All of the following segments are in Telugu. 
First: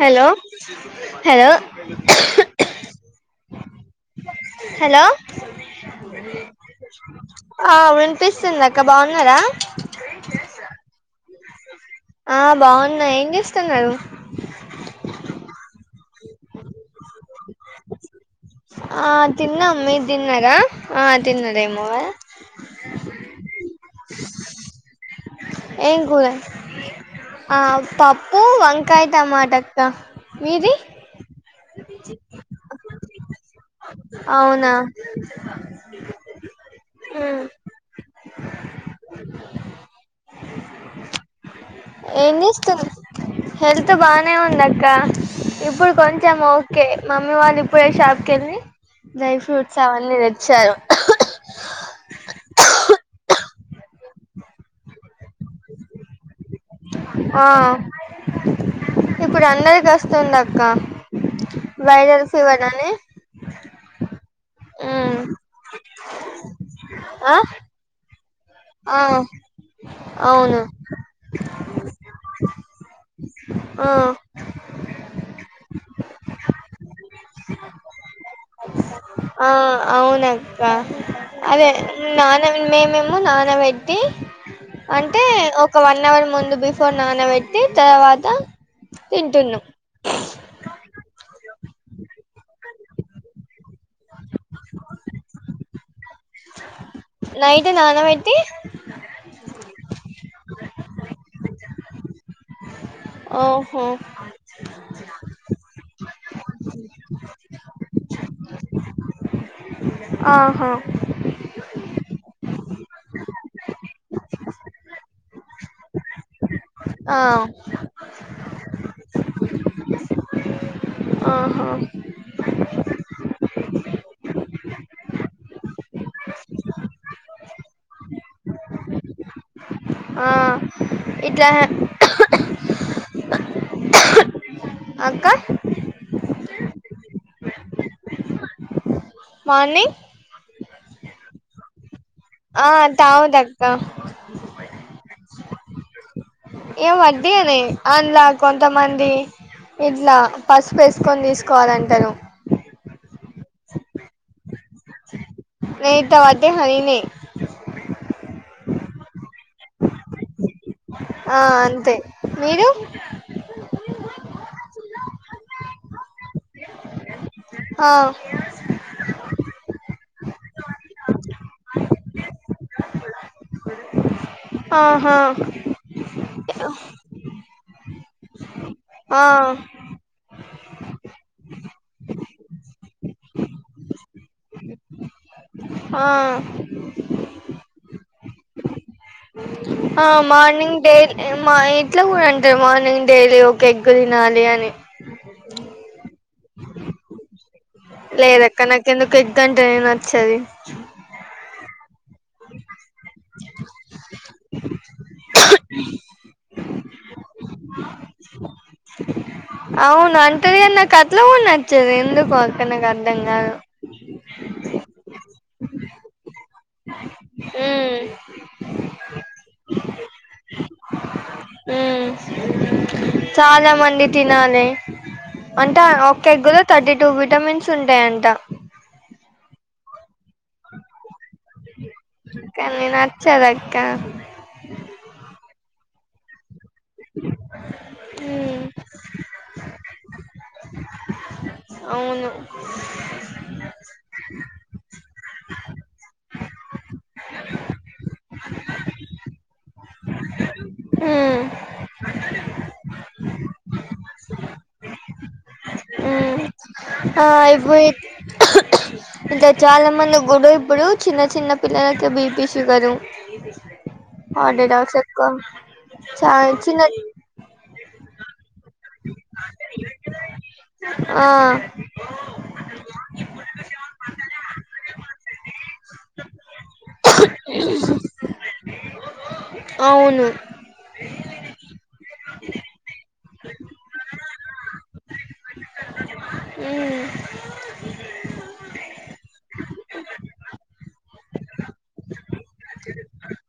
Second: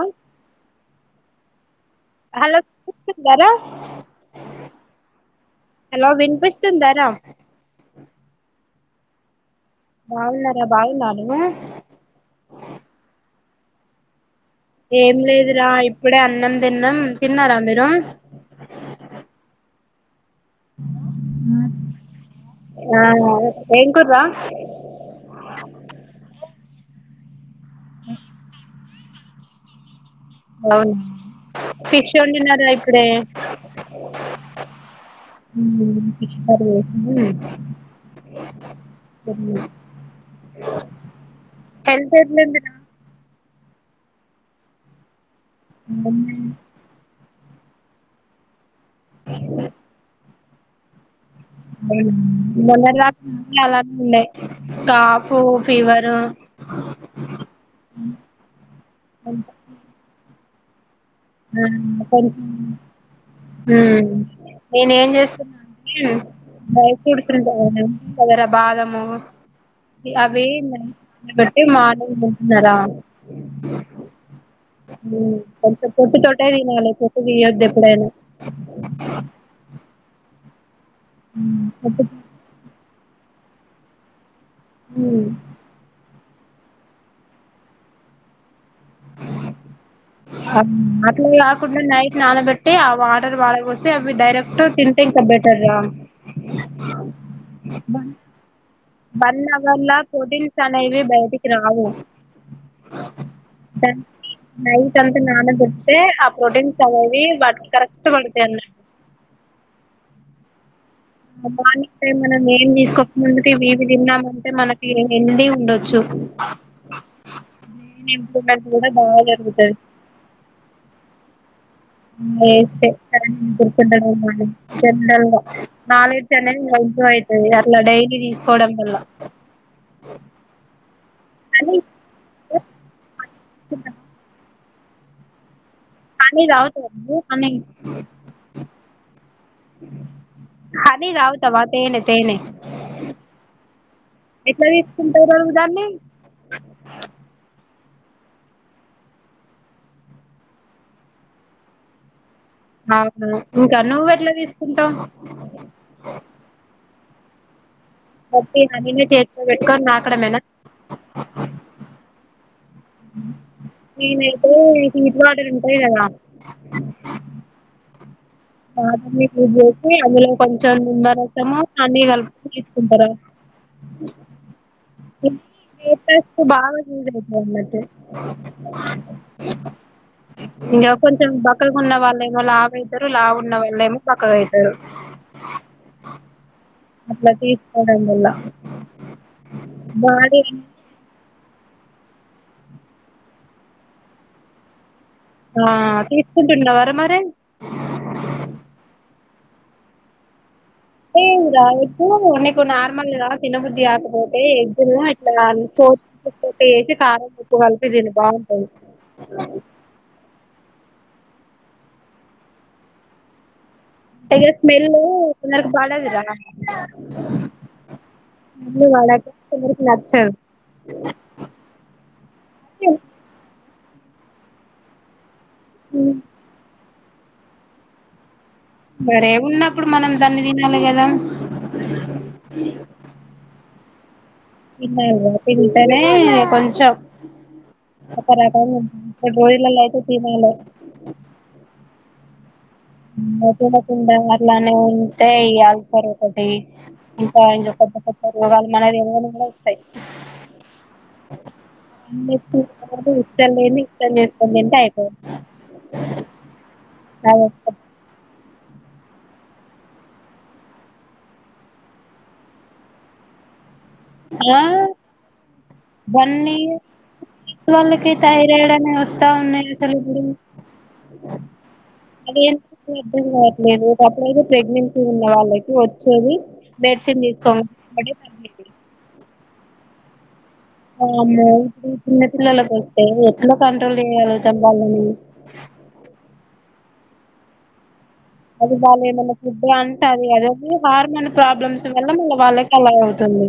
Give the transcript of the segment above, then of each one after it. హలో హలో హలో వినిపిస్తుందరా హలో హలో వినిపిస్తుందరా అక్కా బాగున్నారా బాగున్నారా బాగున్నా నువ ఆ బాగున్నా ఏం చేస్తున్నారు ఏం లేదురా ఇప్పుడే అన్నం తిన్నం తిన్నారా మీరు ఆ తిన్నాం మీరు తిన్నారా ఆ తిన్నారేమో కదా ఆ ఏం కుర్రా వో పప్పు వం కాయతమాట అక్క మీది అవునా ఫిష్ వడిన్నార ఇప్పుడే అవునా ఉమ్ ఫ ఏం ఎట్లుందిరా చేస్తూరు హెల్త్ బానే ఉంది అక్క ఇప్పుడు కొంచం ఓకే మమ్మీ వాళ్ళు ఇప్పుడే షాప్ కి వెళ్లి డ్రై ఫ్రూట్స్ అవన్నీ తెత్త చారు మొన్నలా అలానే ఉన్నాయి కాఫ్ ఫీవర్ ఆ ఇప్పుడు అందరికి వస్తుంది అక్క వైరల్ మ్మ్ ఫీవర్ అని నేను ఏం ఉమ్ చేస్తున్నా అంటే బయ కూర్చుా ఆ పదర ఆ బాధము అవి అవును బట్టి మాలుంటున్నారా ఆ కొంచెం పొట్టు తొట్టే తినాలి పోట్టు తీయొద్దు ఎప్పుడైనా అక్కా హ్మ్. అదే పొట్టు నాన్న మేమేం నా నబెట్టి అంటే హ్మ్. ఒక వన్ అవర్ ముందు రడు బిఫోర్ నానబెట్టి తర్వాత తింటున్నాం మ్మ్ అట్లా కుండా నైట్ నానబెట్టి ఆ వాటర్ పారబోసి అ డైరెక్ట్ తింటే ఇంకా బెటర్ రా నైట్ నానబెట్టి వన్ హవర్ లా ప్రోటీన్స్ అనేవి బయటికి రా అవును ఓహో కన్ నైట్ అంతా నాన పెడితే ఆ ప్రోటీన్స్ అవేవి వాటికి కరెక్ట్ పడుతాయన్నట్టు. ఆహా మ మార్నింగ్ టైం మనం ఏం తీసుకోక ముందుకే విది విన్నా మంటే మన ఫీలింగ్ హెల్తీ ఉండొచ్చు. ఆ [unintelligible] కూడా బా జరుగుతది ఆహా ఉమ్ ఏస్ [inaudible] జనరల్ గా [inaudible] అట్లా డైలీ తీసుకోవడం వల్ల ఆ ఇట్లా కానీ అక్క కానీ రావు [inaudible] మార్నింగ్ హనీ తాగుతవా తేనె తేనె ఆ తాగుదక్క దాన్ని ఏం వడ్డీ అనే అందులా కొంతమంది ఇట్లా పసుపేసుకొని తీసుకోవాలంటారు అవును ఇంకా నువ్వు ఎట్లా తీసుకుంటావు నయ్యి తో వాటి హనీ నే బట్టి హనీ ను చేతిలో పెట్టుకోని నాకడమేనా ఆ అంతే మీరు నేనైతే హీట్ వాటర్ ఉంటది కదా ఆ అ మీకు [unintelligible] చందరుతాము అన్న కలిప దార ఆహా బాయి [inaudible] ఆ ఇంకా కొంచెం బక్కలుకున్న వాళ్ళ ఏమళ ఆవత లా ఉన్న వాళ్ళ ఏమో పక్కగా అవుతారు ఆ అలా దేశ [inaudible] ఆ మార్నింగ్ డైలీ మా ఇట్లా కూడా అంటారు మార్నింగ్ డైలీ ఒక ఎగ్ తినాలి అని ఆ తీసుకుంటున్నవరా మరి లేదక్క నాకు ఎందుకో ఎగ్ అంటే నే నచ్చదు ఏ రా ఇప్పుడు నీకు నార్మల్ గా తినబుద్ది కాకపోతే ఎగ్గులు ఇట్లా చో పేజ్ కారణం ఉప్పు కలిపి దీన్ని బాగుంటుంది అవును అంటది [unintelligible] నచ్చదు ఎందుకు అక్క నాకు అర్థం గాదు తెగ స్మెల్లు ఇది నాకు పడదు రా ఉమ్ ముందు వాళ్ళ కెవరికి నచ్చదు అ హ్మ్ చాలా మం లి తినాలి అంటే ఆ హ్మ్. ఒక్క ఎగ్ లో థర్టీ టు విటమిన్స్ ఉంటాయంట మరే ఉన్నప్పుడు మనం దాన్ని తినాలి గదా కానీ నచ్చదా క [unintelligible] [unintelligible] అవును [unintelligible] ఇట్లానే ఉంటే ఎల్తారు ఒకటి ఇంకా ఇం కొత్త కొత్త రోగాలు మనకి తెల్వనివి కూడా వస్తాయి ఉమ్ [unintelligible] ఇష్టం లేని ఇష్టం చేసుకోడి ఏంటే అయిపోంది ఉమ్ ఆ అయిపోయిద్ ఇంకా చాలా మంది గుడు ఇప్పుడు చిన్న చిన్న పిల్లలకి బీపి షుగరు ఆ ఆడ డాగ్స్ ఎక్కువ చాలా చిన్నది [unintelligible] తాయి [unintelligible] వస్తా ఉన్నాయి అసలు ఇప్పుడు ఆ అదేంటో అసలు అర్థం కావట్లేదు అప్పుడతే ప్రగ్నెం ఉన్న వాళ్ళకి వచ్చేది మెడిసిన్ తీసుకో అవును [unintelligible] చిన్న పిల్లలకు వస్తే ఎట్లా కంట్రోల్ చేయాలో చంపాలని ఉమ్ అది వాళ్ళు ఏమైనా ఫుడ్ అంటది అదది హార్మోన్ ప్రాబ్లమ్స్ వల్ల మళ్ళ వాళ్ళకి అలా అవుతుంది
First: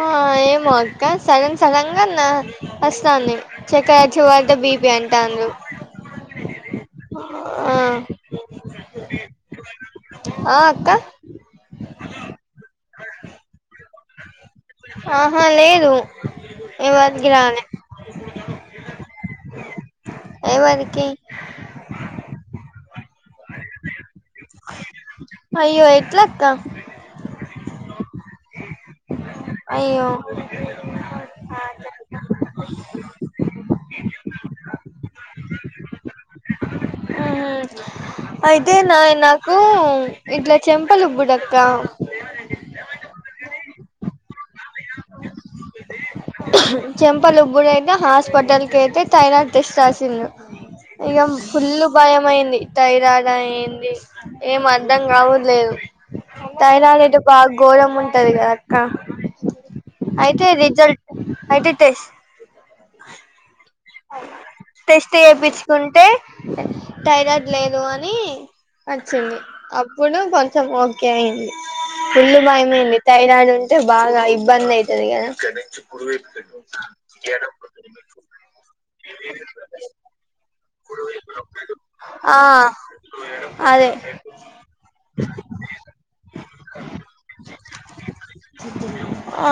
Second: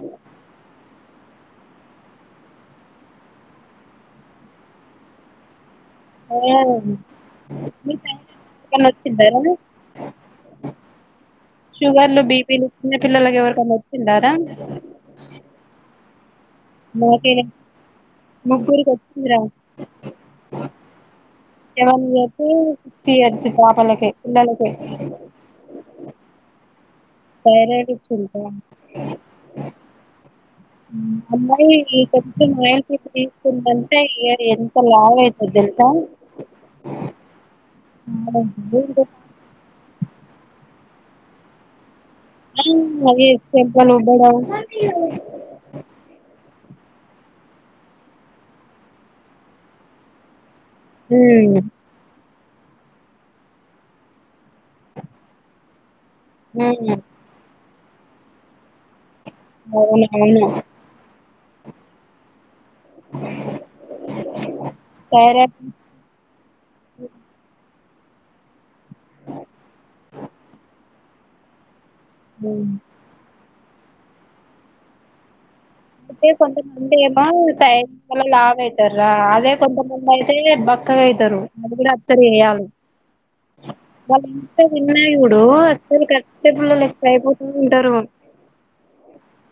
ఆ ఏమో అక్క సడన్ సడంగా వస్తంది చక్కర ఒచ్చివడ్డ బీపి అంటారు ఆ వచ్చిదా రిజల్ట్ ఒచ్చిందార మరి ఆ అక్క షుగర్లు బిపీలు చిన్న పిల్లలకి ఎవరికన్నా వచ్చిందా రా ఆహా లేదు ఎవరికి రాలే ముగ్గురుకొచ్చిందిర ఏవరికి సీ అర్షి పాపలకే అయ్యో ఎట్లాక్క థైరాయిడ్ ఒచ్చింది రా అయ్యో అమ్మాయి ఈ కొంచెం వైన్ చుక్క తీసుకుందంటే ఇయర్ ఎంత లావు అయిందో తెలుసా ఉహు ఆ అయితే నాయి నాకు ఇట్లా చెం పలుబ్బుడు అక్క అవే చెంప్పలూబడ్డం చెంపలుబ్బుడు అయితే హాస్పిటల్కైతే థైరాయిడ్ టెస్ట్ రాసిల్లూ ఇగ ఉమ్ ఫుల్ భయం అయింది ఇ థైరాయిడా ఏంది ఏం అర్ధం కావుడులేదు ఉమ్ థైరాయిడ్ అయితే బాగు ఘోరం ఉంటుంది కదా అక్క అవును అవును అయితే రిజల్ట్ అయితే టెస్ట్ [inaudible] టెస్ట్ థైరాయిడ్ చెప్పించుకుంటే థైరాయిడ్ లేదు అని నీ వచ్చంది అప్పుడు కొంచెం ఓ ఓకే అయింది ఫుళ్ళు హ్మ్ భయమయింది థైరాయిడంట్ టె బాగా ఇబ్బంది అయితదిగదా అంటే కొంత మంది ఏమో థైరాయిడ్ వల్ల లావు అయితరు అదే కొంతమంది అయితే బక్కగా అయితరు అది కూడా అబ్జర్వ్ చేయాలి ఆ అదే వాళ్ళెంత తిన్నా చూడు అసలు కట్టే పుల్ల లెక్క అయిపోతుంటరూ ఆ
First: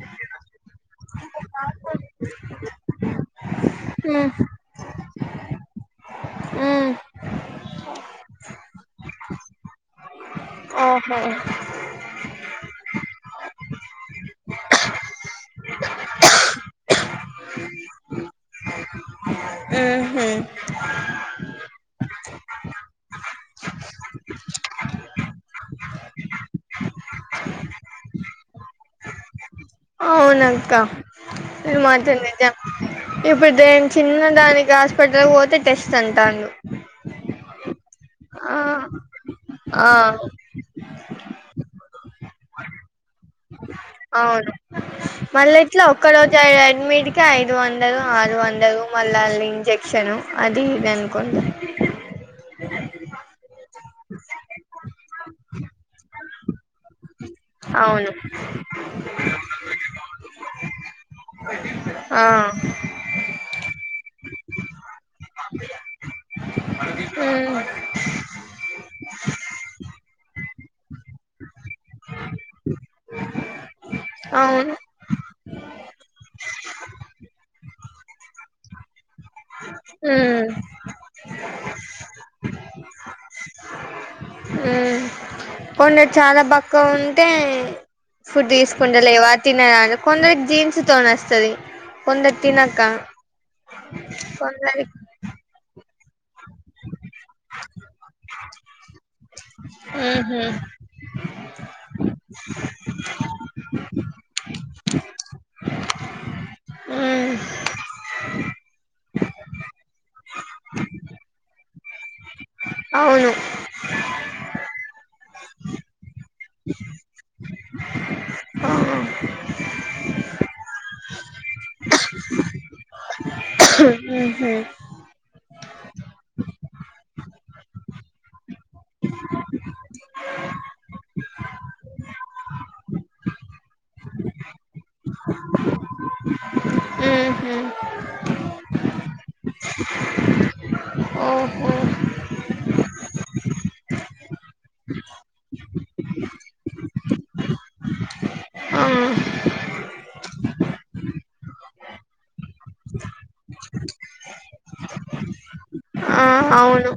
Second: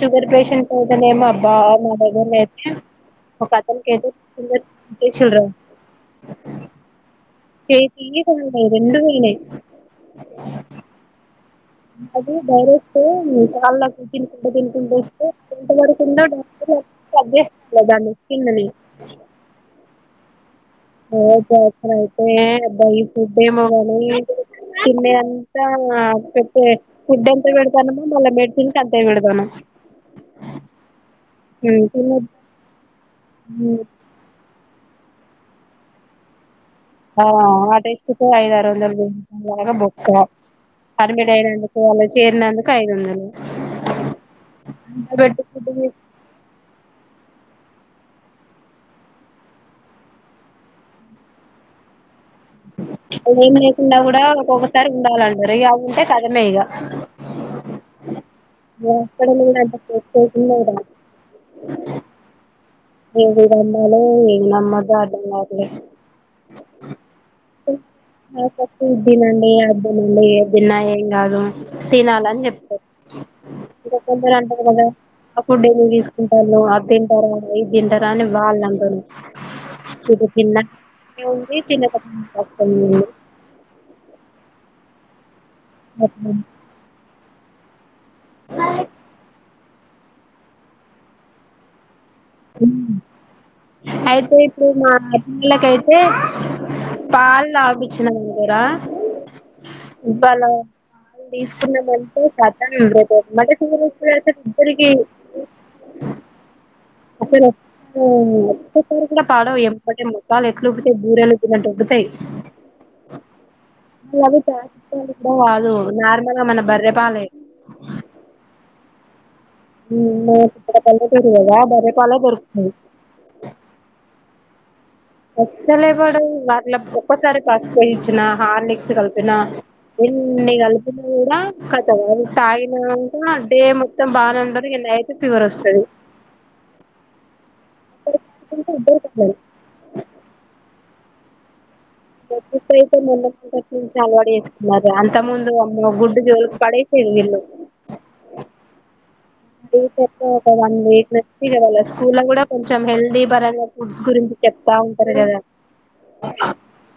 షుగర్ పేషంట్ అయితేనేమో అబ్బా మా దగ్గర అయితే ఒక అతనికయితే మ్మ్ [unintelligible] మ్మ్ చెయ్యి రెండు వోయినయి ఓహో [inaudible] అది డైరెక్ట్ కాళ్ళకు తినుకుంట తినుకుంట ఇస్తే ఎంట పడకుండా డైక్ ఎస్ అగే లేద ముష్కిల్లని మ్హు ఓస అయితే అబ్బాయి ఫుడ్ ఏమో కానీ తిన్నయి అంతా పెతే ఫుడ్ ఎంతా పెడతానమొ మళ్ళా మెడ్సిన్కి అంతే పెడతానం అవునక్క ఇది మాత్రం తినే నిజం ఇప్పుడు దేం చిన్న దాని హస్ పటల్ పోతే టెస్ట్ అంటాలు ఆ ఆ టెస్ట్ ఒక ఐదు ఆరు వందల దాకా ఆ బొక్క అడ్మిట్ అయినందుకు అల చేరినందుకు ఐదొందలు అవును మళ్ళ ఇట్లా ఒక్కరోజు అడ్మిట్ కే ఐదు వందలు ఆరు వందలు మళ్ళ ఆళ్ళ ఇంజక్షను అది ఇది అనుకుంట అదేం లేదు ఉండ కూడా ఒక్కొక్కసారి ఉండాలంటారు ఇక ఉంటే కథమే ఇక అవును ఇప్పుడు హాస్పిటల్ కూడా అంత ప్లస్ అయితున్నదిర ఆ ఉమ్ ఏది నమ్మాలో ఏది నమ్మధో అర్థం కావట్లేదు డాటర్స్ ఇద్దినండి అద్దినండి ఏదిన ఇంగ అదో తినాలని చెప్పారు ఇక కొందరు అంటారు అవును కదా ఆ ఫుడ్ ఏమి తీసుకుంటనవ్ అది తింటరా ఇది తింటారా అని వాళ్ళంటరు ఇది ఉమ్ తిన్న అట్లనే ఉంది తినక ముందు అట్లనే ఉంది ఆ కొందర్ ఏముంది చాలా బక్కా ఉంటే ఫుడ్ తీసుకుంట లేవా తిన్నగాని కొందరికి జీన్స్ తోని వస్తది కొందరు తినక అయితే ఇప్పుడు కొందరి మా అన్నల కైతే ఎ పాలు తాగుపిచ్చిన మను కోరా ఉహు ఇవాళ పాలు తీసుకున్నామంటే కతం రేపు ఎంబటే ఫీవర్ అసలు ఉరికి ఉమ్ అసలు ఒక ఒక్కసారి కూడా పడవు ఎంబాటే మొఖాలు ఎట్ల ఉబ్బుతాయి బూరెలు ఉబ్బిన్నట్ ఉబ్బుతాయి అవును ఇలావి తయారు చేసినవి కూడా కాదు నార్మల్గా మన బర్రెపాలే ఆ, ఉ మన కిక్కడ పల్లెటూరు కదా బర్రె పాలే దొరుకుతాయి ఉహు అస్సలే పడవు వాట్ల ఒక్కసారి పసుపోయి ఇచ్చిన హార్నిక్స్ కలిపిన ఎన్ని కలిపినా కూడా కథం అవి తాగినంక డే మొత్తం బానే ఉండారు నైట్ ఫీవర్ వస్తుది ఉహు [unintelligible] ఇద్దరికి అట్లే అయితది ఓహో ట్ అయితే మొన్నటి నుంచి అలవాటు చేసుకున్నార అంత ముందు అమ్మ గుడ్డు జోలుకి పడేసేది వీళ్ళు ఆ రీసెట్ గా ఒక వన్ వీక్ నుంచి స్కూల్ కూడా కొంచెం హెల్దీ పరగా ఫుడ్స్ గురించి చెప్తా ఉంటారు కదా. ఆ అవును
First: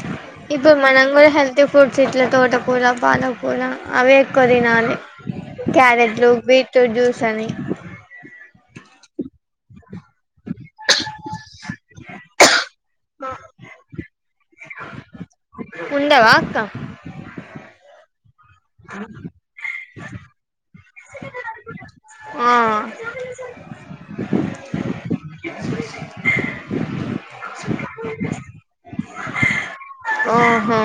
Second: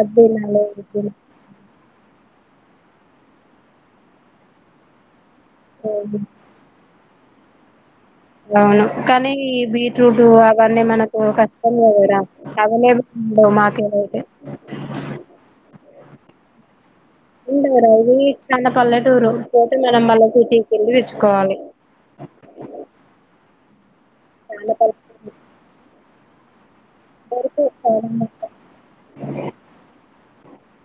అదీ తినాలి ఇప్పుడు ఇదే మనం తినాలి. కూడా హెల్తీ ఫుడ్స్ ఇట్లా తోటకూర పాలకూర అవే ఎక్కువ తినాలి. తినాలి క్యారెట్లు బీట్రూట్ జ్యూస్ సని అవును కానీ ఈ బీట్రూట్ అవన్నీ మనకు కష్టం లేదు. అవిలేవు మాకయితే ఉండవా అక్క ఉండవు రా స్వీట్స్ న్నా కల్లే టూరు మనం మళ్ళ సిటీకెళ్ళి తెచ్చుకోవాలి. ఆ [unintelligible] బరువు ప అ ఓహో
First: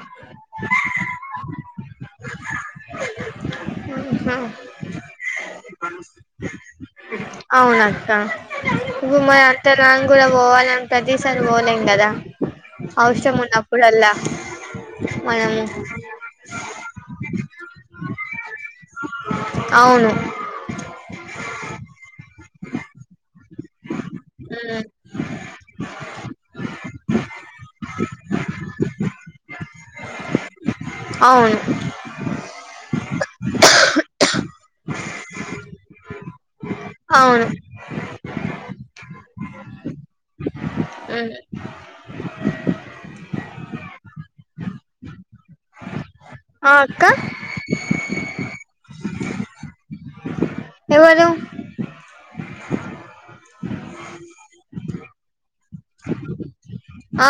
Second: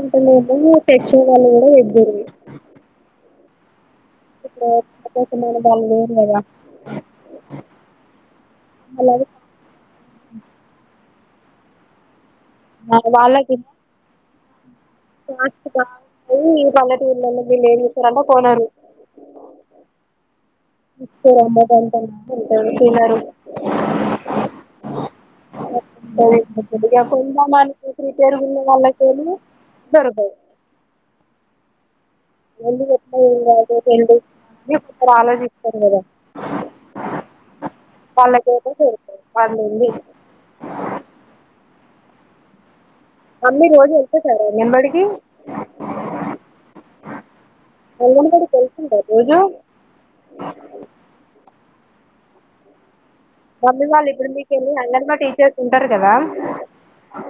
ఉంటున్నాయేమో తెచ్చే వాళ్ళు కూడా ఇద్దరి వీ ఆహా ఇప్పుడు మ బద [unintelligible] అవును అక్క ఇపుడు మా అత్త రూమ్ కూడా పోవాలంటది. ఈసారి పోలేము కదా అవసరం ఉన్నప్పుడల్లా మనము ఫాస్ట్ గా ఛీ పల్లెటూర్లళ్ళో విలేజెస్ లలో కొనారు అవును ఇస్తే అమ్మ కొ తినరు మ్మ్ పేరుగున్న వాళ్ళకేమో దొరకవు అవును మళ్ళీ చెప్తా టెన్ డేస్ఇప్పుడు ఆలోచిస్తారు కదా అవును వాళ్ళకేమో పెడతాది పండింది ఉమ్ మమ్మీ రోజు వెళ్త సారా నింబడికి ఆ అక్క అంగన్ బడికి వెళ్తుంటారా రోజా ఆ మమ్మీ వాళ్ళు ఇప్పుడు మీకే అంగన్వాడీ టీచర్స్ ఉంటారు కదా. ఆ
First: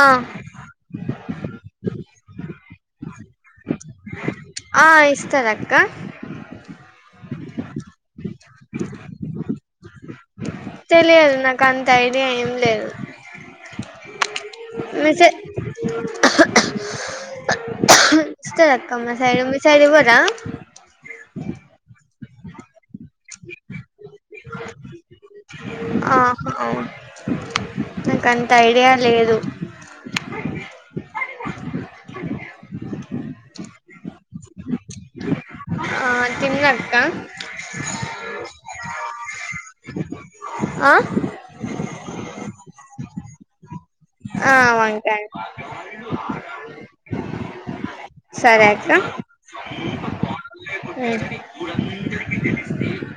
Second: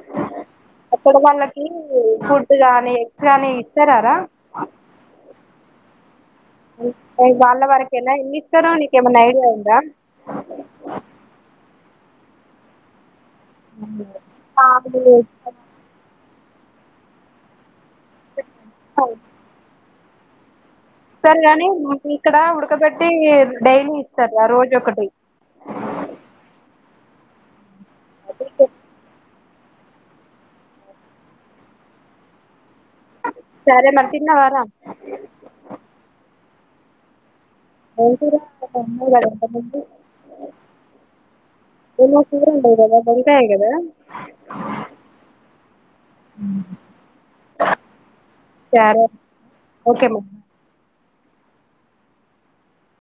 అక్కడ వాళ్ళకి ఫుడ్ కాన్ నీ ఆ ఇస్తార అక్క అవు మీకు గాండ్ల వాడికి ఎన్ని మి ఇస్తారు నీకేమన్నా ఐడియా ఉందా [inaudible] తెలియదు నాక్ అంత ఐడియా ఏం లేదు అ మేసే ఇస్తారు అక్క మా సైడ్ మీ సైడ ఇవ్వ ఆ ఇస్తారు గాని ఇక్కడ ఉడకబె అతే డైలీ ఇస్తారు ఆ రోజు ఒకటి [inaudible] నాకంత ఐడియా లేదు [inaudible] సరే మరి తిన్నావారా ఆ తిన్నాక్క ఏంటిది చెప్పం [inaudible] ఆ ఏమోకూర అంటారు కదా వంకాయ కదా ఆ వంకాయ్ సరే అక్క ఓకే మరి [inaudible]